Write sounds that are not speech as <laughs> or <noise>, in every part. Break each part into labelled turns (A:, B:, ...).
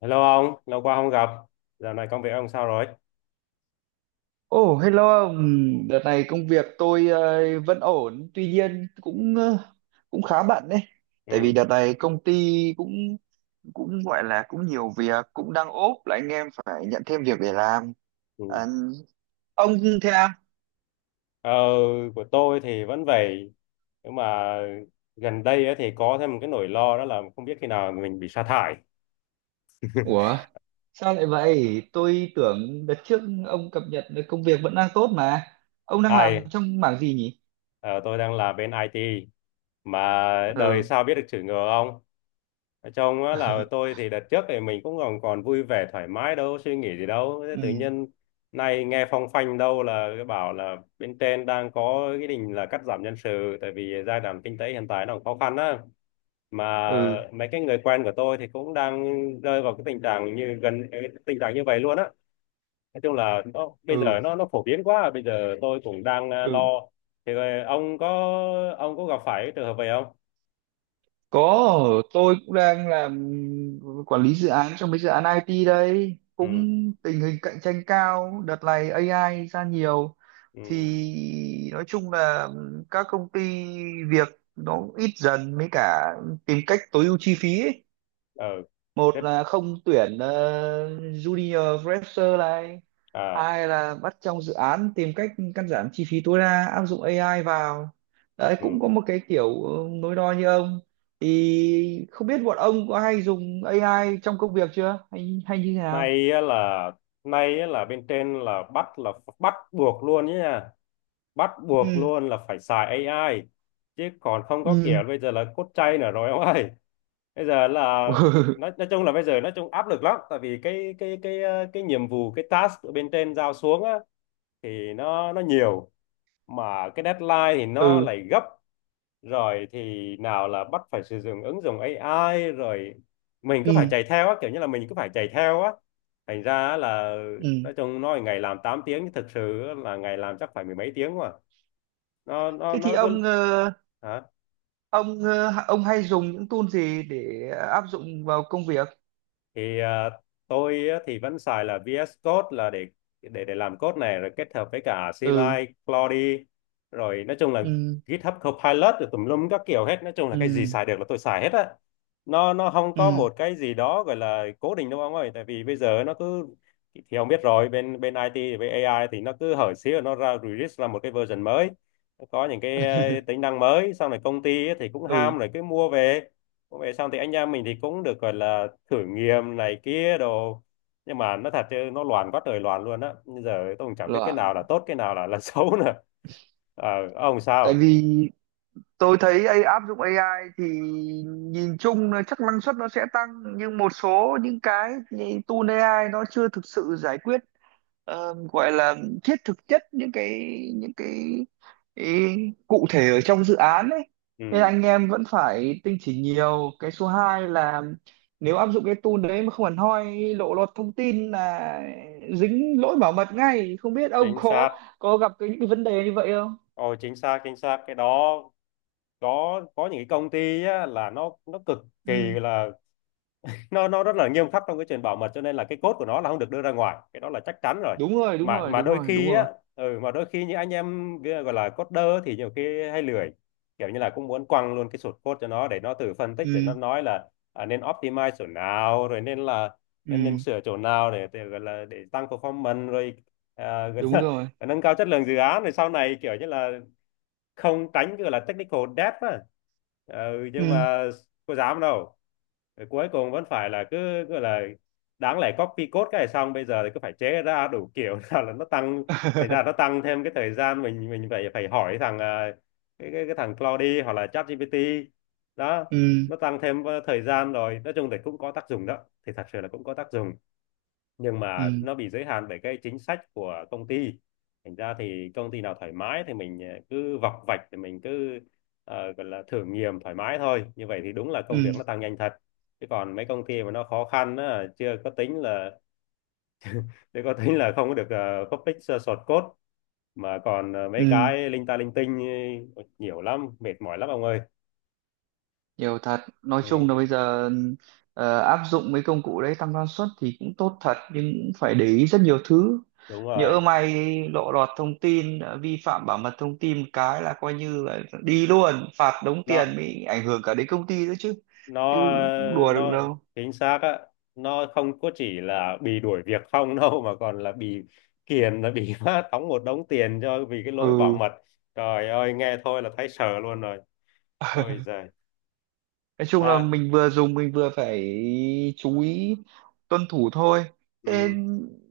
A: Hello ông, lâu quá không gặp. Dạo này công việc ông sao rồi?
B: Ồ, hello ông. Đợt này công việc tôi vẫn ổn, tuy nhiên cũng cũng khá bận đấy. Tại vì
A: Ừ.
B: đợt này công ty cũng cũng gọi là cũng nhiều việc, cũng đang ốp là anh em phải nhận thêm việc để làm.
A: ừ.
B: À, ông thế à?
A: Ờ, của tôi thì vẫn vậy. Nhưng mà gần đây á thì có thêm một cái nỗi lo, đó là không biết khi nào mình bị sa thải.
B: Ủa, sao lại vậy? Tôi tưởng đợt trước ông cập nhật được công việc vẫn đang tốt mà. Ông đang làm
A: Ai,
B: trong mảng gì nhỉ?
A: ờ, tôi đang là bên IT, mà đời
B: Ừ.
A: sao biết được chữ ngờ ông? Trong á là
B: <laughs>
A: tôi thì đợt trước thì mình cũng còn còn vui vẻ thoải mái, đâu suy nghĩ gì đâu. Thế
B: Ừ,
A: tự nhiên nay nghe phong phanh đâu là cái bảo là bên trên đang có cái định là cắt giảm nhân sự, tại vì giai đoạn kinh tế hiện tại nó cũng khó khăn á, mà
B: ừ,
A: mấy cái người quen của tôi thì cũng đang rơi vào cái tình trạng như gần cái tình trạng như vậy luôn á. Nói chung là nó bây giờ
B: ừ.
A: nó phổ biến quá, bây giờ tôi cũng đang lo.
B: Ừ.
A: Thì ông có gặp phải cái trường hợp vậy không?
B: Có, tôi cũng đang làm quản lý dự án trong mấy dự án IT đây. Cũng
A: Ừ.
B: tình hình cạnh tranh cao, đợt này AI ra nhiều.
A: Ừ.
B: Thì nói chung là các công ty việc nó ít dần, với cả tìm cách tối ưu chi phí ấy.
A: Ờ
B: Một
A: thế
B: là không tuyển junior fresher này,
A: à.
B: hai là bắt trong dự án tìm cách cắt giảm chi phí tối đa, áp dụng AI vào đấy.
A: Ừ.
B: Cũng có một cái kiểu nối đo như ông, thì không biết bọn ông có hay dùng AI trong công việc chưa, hay hay như thế nào?
A: nay á là Nay á là bên trên là bắt buộc luôn nhé nha, bắt buộc
B: Ừ.
A: luôn là phải xài AI, chứ còn không có
B: Ừ.
A: kiểu bây giờ là cốt chay nữa rồi ông ơi. Bây giờ là
B: <laughs>
A: nói chung là bây giờ nói chung áp lực lắm, tại vì cái nhiệm vụ, cái task ở bên trên giao xuống á thì nó nhiều, mà cái deadline thì nó
B: Ừ.
A: lại gấp, rồi thì nào là bắt phải sử dụng ứng dụng AI rồi mình cứ phải
B: Ừ.
A: chạy theo á, kiểu như là mình cứ phải chạy theo á, thành ra á là
B: Ừ.
A: nói chung nói ngày làm 8 tiếng nhưng thực sự á là ngày làm chắc phải mười mấy tiếng, mà nó nó
B: Thế thì
A: nó cứ
B: ông
A: hả.
B: ông hay dùng những tool gì để áp dụng vào công việc?
A: Thì tôi á, thì vẫn xài là VS Code là để để làm code này, rồi kết hợp với cả
B: Ừ.
A: CLI, Claude rồi nói chung là
B: Ừ.
A: GitHub Copilot rồi tùm lum các kiểu hết, nói chung là
B: Ừ.
A: cái gì xài được là tôi xài hết á. Nó không có
B: Ừ.
A: một cái gì đó gọi là cố định đâu ông ơi, tại vì bây giờ nó cứ thì ông biết rồi, bên bên IT với AI thì nó cứ hở xíu là nó ra release ra một cái version mới, nó có những cái tính
B: <laughs>
A: năng mới, xong rồi công ty ấy thì cũng
B: Ừ.
A: ham rồi cứ mua về cũng vậy, xong thì anh em mình thì cũng được gọi là thử nghiệm này kia đồ. Nhưng mà nó thật chứ nó loạn quá trời loạn luôn á, bây giờ tôi cũng chẳng biết cái
B: Loạn.
A: nào là tốt cái nào là <laughs> xấu nữa. Ờ, ông
B: Tại
A: sao.
B: vì tôi thấy AI, áp dụng AI thì nhìn chung là chắc năng suất nó sẽ tăng, nhưng một số những cái như tool AI nó chưa thực sự giải quyết gọi là thiết thực chất những cái, cái cụ thể ở trong dự án ấy. Nên
A: Ừ
B: anh em vẫn phải tinh chỉnh nhiều. Cái số 2 là nếu áp dụng cái tool đấy mà không hẳn hoi, lộ lọt thông tin là dính lỗi bảo mật ngay. Không biết ông
A: chính xác.
B: có gặp những cái vấn đề như vậy không?
A: Ôi chính xác, chính xác cái đó. Có những cái công ty á, là nó cực kỳ
B: Ừ.
A: là nó rất là nghiêm khắc trong cái chuyện bảo mật, cho nên là cái code của nó là không được đưa ra ngoài, cái đó là chắc chắn rồi. mà mà đôi
B: Đúng
A: khi
B: rồi.
A: á, ừ, mà đôi khi những anh em gọi là coder thì nhiều khi hay lười, kiểu như là cũng muốn quăng luôn cái source code cho nó để nó tự phân tích, để nó
B: Ừ.
A: nói là nên optimize chỗ nào, rồi nên là nên nên
B: Ừ.
A: sửa chỗ nào để gọi là để tăng performance rồi gọi
B: Đúng
A: là
B: rồi.
A: <laughs> nâng cao chất lượng dự án, rồi sau này kiểu như là không tránh cái gọi là technical debt á. Ừ, nhưng
B: Ừ.
A: mà có dám đâu, rồi cuối cùng vẫn phải là cứ gọi là đáng lẽ copy code cái này xong bây giờ thì cứ phải chế ra đủ kiểu <laughs> nào là nó tăng, thành ra nó
B: <laughs>
A: tăng thêm cái thời gian, mình phải phải hỏi thằng cái thằng Claude hoặc là ChatGPT đó.
B: Ừ.
A: Nó tăng thêm thời gian, rồi nói chung thì cũng có tác dụng đó, thì thật sự là cũng có tác dụng. Nhưng mà
B: Ừ.
A: nó bị giới hạn bởi cái chính sách của công ty, thành ra thì công ty nào thoải mái thì mình cứ vọc vạch, thì mình cứ gọi là thử nghiệm thoải mái thôi, như vậy thì đúng là
B: Ừ.
A: công việc nó tăng nhanh thật. Chứ còn mấy công ty mà nó khó khăn á, chưa có tính là không có được, public source code, mà còn
B: Ừ.
A: mấy cái linh ta linh tinh, nhiều lắm, mệt mỏi lắm ông ơi.
B: Nhiều thật. Nói chung
A: Ừ,
B: là bây giờ áp dụng mấy công cụ đấy tăng năng suất thì cũng tốt thật, nhưng cũng phải để ý rất nhiều thứ.
A: đúng rồi
B: Nhỡ may lộ lọt thông tin, vi phạm bảo mật thông tin một cái là coi như là đi luôn, phạt đống tiền,
A: đó.
B: mới ảnh hưởng cả đến công ty nữa chứ.
A: nó
B: Chứ cũng đùa được
A: nó
B: đâu.
A: chính xác á, nó không có chỉ là bị đuổi việc không <laughs> đâu, mà còn là bị kiềm là bị <laughs> phát đóng một đống tiền cho vì cái lỗi bảo
B: Ừ.
A: mật. Trời ơi nghe thôi là thấy sợ luôn rồi. Ôi giời.
B: Nói chung là
A: À,
B: mình vừa dùng mình vừa phải chú ý tuân thủ thôi. Thế
A: ừ,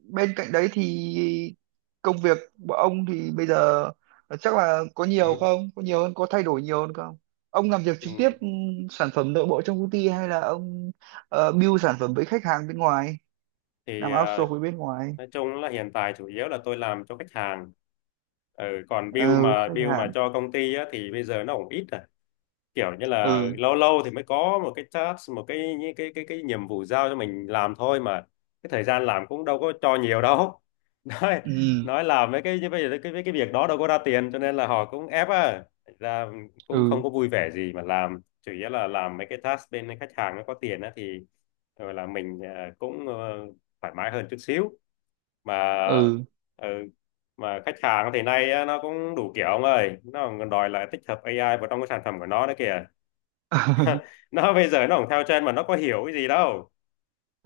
B: bên cạnh đấy thì công việc của ông thì bây giờ chắc là có nhiều
A: ừ,
B: không có nhiều hơn, có thay đổi nhiều hơn không? Ông làm việc
A: ừ.
B: trực tiếp ừ, sản phẩm nội bộ trong công ty, hay là ông build sản phẩm với khách hàng bên ngoài, làm
A: Thì
B: outsource với bên ngoài?
A: nói chung là hiện tại chủ yếu là tôi làm cho khách hàng. Ừ, còn
B: Ừ, khách
A: bill mà
B: hàng.
A: cho công ty á, thì bây giờ nó cũng ít à, kiểu như là
B: Ừ.
A: lâu lâu thì mới có một cái task, một cái cái nhiệm vụ giao cho mình làm thôi mà. Cái thời gian làm cũng đâu có cho nhiều đâu. <laughs> nói
B: Ừ.
A: nói làm mấy cái như bây giờ cái việc đó đâu có ra tiền, cho nên là họ cũng ép à ra, cũng
B: Ừ.
A: không có vui vẻ gì mà làm. Chủ yếu là làm mấy cái task bên khách hàng nó có tiền á, thì gọi là mình cũng thoải mái hơn chút xíu mà.
B: Ừ.
A: Ừ, mà khách hàng thì nay á, nó cũng đủ kiểu ông ơi, nó còn đòi lại tích hợp AI vào trong cái sản phẩm của nó nữa kìa.
B: <laughs>
A: Nó <laughs> bây giờ nó cũng theo trend mà nó có hiểu cái gì đâu,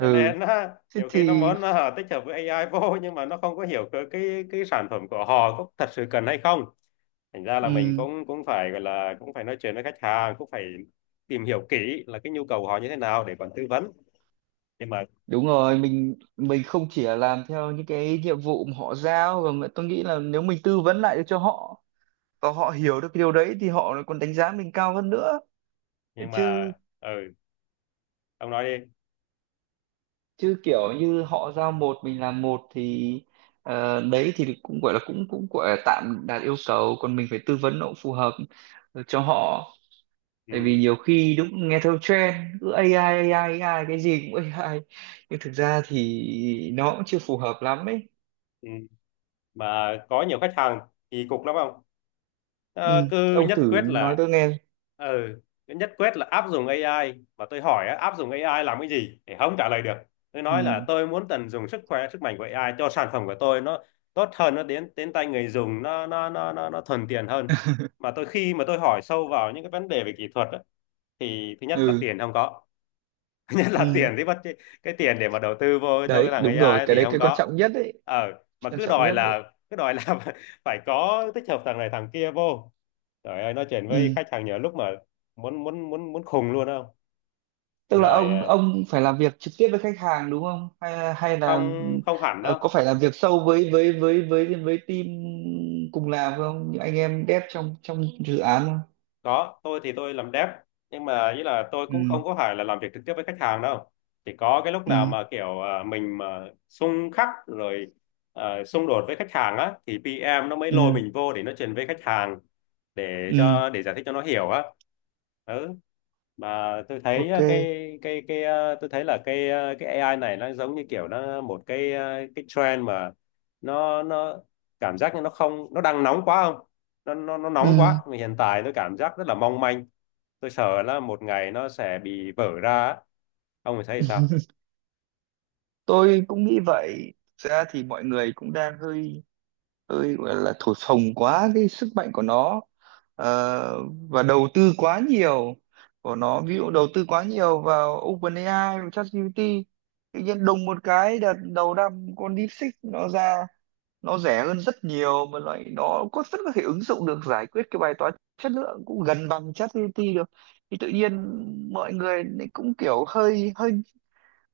A: cho nên á,
B: Thế
A: nhiều khi nó
B: thì.
A: muốn tích hợp với AI vô, nhưng mà nó không có hiểu cái cái sản phẩm của họ có thật sự cần hay không. Thành ra là mình
B: Ừ.
A: cũng cũng phải gọi là cũng phải nói chuyện với khách hàng, cũng phải tìm hiểu kỹ là cái nhu cầu của họ như thế nào để còn tư vấn. nhưng mà
B: Đúng rồi, mình không chỉ là làm theo những cái nhiệm vụ mà họ giao, và mà tôi nghĩ là nếu mình tư vấn lại được cho họ và họ hiểu được cái điều đấy thì họ lại còn đánh giá mình cao hơn nữa.
A: nhưng mà
B: Chứ
A: ừ, ông nói đi.
B: chứ kiểu như họ giao một mình làm một thì đấy thì cũng gọi là cũng cũng gọi là tạm đạt yêu cầu, còn mình phải tư vấn nó cũng phù hợp cho họ. Tại vì
A: Ừ.
B: nhiều khi đúng nghe theo trend, cứ AI AI AI, cái gì cũng AI, nhưng thực ra thì nó cũng chưa phù hợp lắm ấy.
A: ừ. Mà có nhiều khách hàng thì cục lắm không,
B: Ừ.
A: Ờ, cứ
B: Ông
A: nhất
B: thử
A: quyết
B: nói
A: là
B: tôi nghe.
A: ừ, cứ nhất quyết là áp dụng AI. Mà tôi hỏi á, áp dụng AI làm cái gì thì không trả lời được. Tôi nói là
B: Ừ.
A: tôi muốn tận dụng sức mạnh của AI cho sản phẩm của tôi, nó tốt hơn, nó đến đến tay người dùng nó thuận tiện hơn. Mà tôi khi mà tôi hỏi sâu vào những cái vấn đề về kỹ thuật á, thì thứ nhất là
B: Ừ.
A: tiền không có. <laughs> Nhất là
B: Ừ.
A: tiền thì bắt cái tiền để mà đầu tư vô cho cái
B: Đấy,
A: thằng AI
B: đúng rồi,
A: ấy
B: cái
A: thì
B: đấy
A: không
B: cái quan
A: có.
B: trọng nhất đấy.
A: Ờ mà
B: Quan trọng nhất đấy.
A: cứ đòi là <laughs> phải có tích hợp thằng này thằng kia vô. Trời ơi nói chuyện với
B: Ừ.
A: khách hàng nhiều lúc mà muốn muốn muốn muốn khùng luôn không.
B: Tức là
A: Rồi
B: ông phải làm việc trực tiếp với khách hàng đúng không, hay hay
A: không
B: là
A: không hẳn đâu.
B: có phải làm việc sâu với team cùng làm không, những anh em dev trong trong dự án không?
A: Có, tôi thì tôi làm dev, nhưng mà ý là tôi
B: Ừ.
A: cũng không có phải là làm việc trực tiếp với khách hàng đâu. Chỉ có cái lúc
B: Ừ.
A: nào mà kiểu mình mà xung khắc rồi xung đột với khách hàng á, thì PM nó mới lôi
B: Ừ.
A: mình vô để nó truyền với khách hàng, để
B: Ừ.
A: cho để giải thích cho nó hiểu á. Ừ. Mà tôi thấy
B: Ok.
A: tôi thấy là cái AI này nó giống như kiểu nó một cái cái trend mà, nó cảm giác như nó đang nóng quá không, nó nóng quá.
B: Ừ.
A: Mà hiện tại tôi cảm giác rất là mong manh, tôi sợ là một ngày nó sẽ bị vỡ ra á. Ông thì thấy sao?
B: <laughs> Tôi cũng nghĩ vậy. Thực ra thì mọi người cũng đang hơi, tôi gọi là thổi phồng quá cái sức mạnh của nó. Ờ, và đầu tư quá nhiều của nó, ví dụ đầu tư quá nhiều vào OpenAI và ChatGPT, tự nhiên đùng một cái đợt đầu năm con DeepSeek nó ra, nó rẻ hơn rất nhiều mà loại nó có rất có thể ứng dụng được, giải quyết cái bài toán chất lượng cũng gần bằng ChatGPT được. Thì tự nhiên mọi người lại cũng kiểu hơi hơi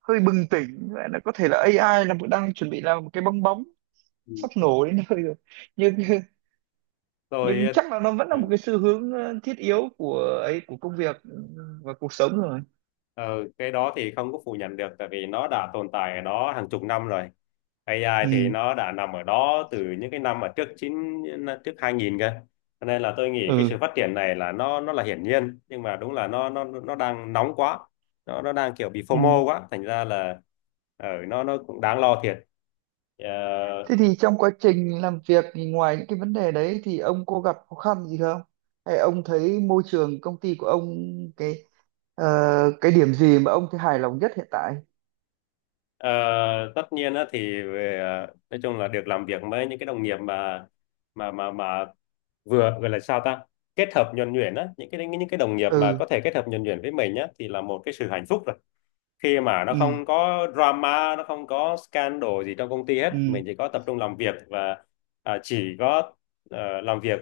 B: hơi bừng tỉnh, gọi là có thể là AI là đang chuẩn bị làm một cái bong bóng
A: Ừ.
B: sắp nổ đến nơi rồi. Nhưng <laughs>
A: Tôi
B: nhưng
A: ừ,
B: chắc là nó vẫn là một cái xu hướng thiết yếu của ấy, của công việc và cuộc sống rồi.
A: ừ, cái đó thì không có phủ nhận được, tại vì nó đã tồn tại ở đó hàng chục năm rồi. AI thì
B: Ừ.
A: nó đã nằm ở đó từ những cái năm mà trước 2000 cơ, cho nên là tôi nghĩ cái
B: Ừ.
A: sự phát triển này là nó là hiển nhiên, nhưng mà đúng là nó đang nóng quá, nó đang kiểu bị phô
B: Ừ.
A: mô quá, thành ra là ở nó cũng đáng lo thiệt. Ờ,
B: Thế thì trong quá trình làm việc thì ngoài những cái vấn đề đấy thì ông có gặp khó khăn gì không, hay ông thấy môi trường công ty của ông cái ờ, cái điểm gì mà ông thấy hài lòng nhất hiện tại?
A: Ờ, tất nhiên á thì về nói chung là được làm việc với những cái đồng nghiệp mà mà mà mà vừa gọi là sao ta, kết hợp nhuần nhuyễn á, những cái đồng nghiệp mà
B: Ừ.
A: có thể kết hợp nhuần nhuyễn với mình á thì là một cái sự hạnh phúc rồi. Khi mà nó
B: Ừ.
A: không có drama, nó không có scandal gì trong công ty hết,
B: Ừ.
A: mình chỉ có tập trung làm việc và chỉ có làm việc,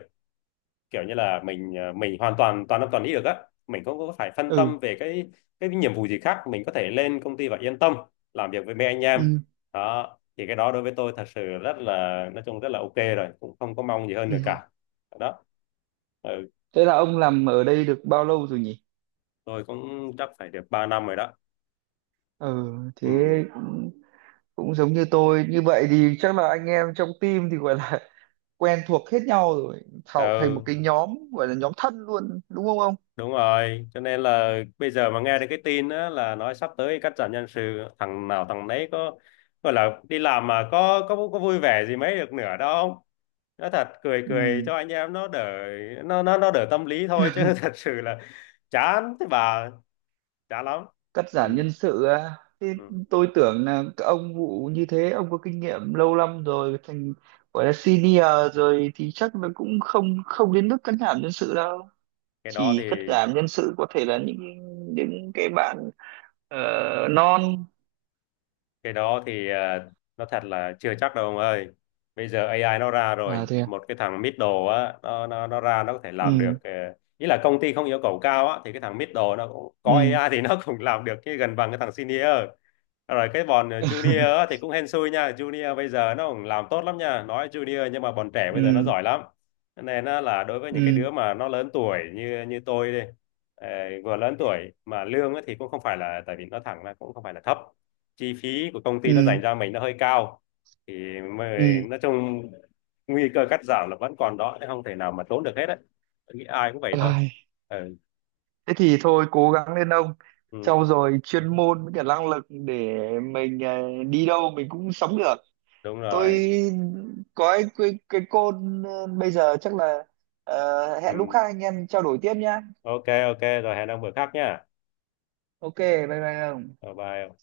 A: kiểu như là mình mình hoàn toàn toàn tâm toàn ý được á, mình không có phải phân
B: Ừ.
A: tâm về cái nhiệm vụ gì khác, mình có thể lên công ty và yên tâm làm việc với mấy anh em
B: Ừ.
A: đó. Thì cái đó đối với tôi thật sự rất là nói chung rất là ok rồi, cũng không có mong gì hơn
B: Ừ.
A: nữa cả. Đó ừ,
B: Thế là ông làm ở đây được bao lâu rồi nhỉ?
A: tôi cũng chắc phải được 3 năm rồi đó.
B: Ừ. Thế
A: Ừ.
B: cũng cũng giống như tôi. Như vậy thì chắc là anh em trong team thì gọi là quen thuộc hết nhau rồi, tạo thành một
A: Ừ
B: cái nhóm gọi là nhóm thân luôn đúng không ông?
A: đúng rồi, cho nên là bây giờ mà nghe được cái tin á, là nói sắp tới cắt giảm nhân sự, thằng nào thằng nấy có gọi là đi làm mà có vui vẻ gì mấy được nữa đâu. Nói thật cười cười
B: Ừ.
A: cho anh em nó đỡ, nó đỡ tâm lý thôi, chứ <laughs> thật
B: <laughs>
A: sự là chán thế bà, chán lắm.
B: Cắt
A: Ừ,
B: giảm nhân sự à? Thế
A: ừ.
B: tôi tưởng là các ông vụ như thế, ông có kinh nghiệm lâu năm rồi thành gọi là senior rồi thì chắc là cũng không không đến mức cắt giảm nhân sự đâu.
A: cái đó
B: Chỉ cắt
A: thì
B: giảm nhân sự có thể là những cái bạn ờ, non.
A: cái đó thì nó thật là chưa chắc đâu ông ơi. Bây giờ AI nó ra
B: À
A: rồi,
B: thế à.
A: một cái thằng Middle á, nó ra nó có thể làm
B: Ừ.
A: được ý là công ty không yêu cầu cao á, thì cái thằng Middle nó cũng có
B: Ừ.
A: AI thì nó cũng làm được cái gần bằng cái thằng Senior. Rồi cái bọn Junior
B: <laughs>
A: á, thì cũng hên xui nha, Junior bây giờ nó cũng làm tốt lắm nha, nói Junior nhưng mà bọn trẻ bây giờ nó
B: Ừ.
A: giỏi lắm. Cho nên á, là đối với những cái
B: Ừ.
A: đứa mà nó lớn tuổi như như tôi đi, ờ, vừa lớn tuổi mà lương á thì cũng không phải là, tại vì nó thẳng là cũng không phải là thấp, chi phí của công ty nó dành
B: Ừ.
A: cho mình nó hơi cao, thì
B: Ừ.
A: mới, nói chung nguy cơ cắt giảm là vẫn còn đó chứ không thể nào mà trốn được hết đấy. Tôi nghĩ ai cũng vậy thôi.
B: Ôi.
A: Ừ,
B: Thế thì thôi cố gắng lên ông,
A: ừ
B: sau rồi chuyên môn với cả năng lực để mình đi đâu mình cũng sống được.
A: đúng
B: Tôi
A: rồi.
B: có cái bây giờ chắc là
A: Ừ.
B: hẹn lúc khác anh em trao đổi tiếp nhá.
A: Ok, ok rồi, hẹn ông bữa khác nhá.
B: Ok, bye bye ông.
A: Bye bye.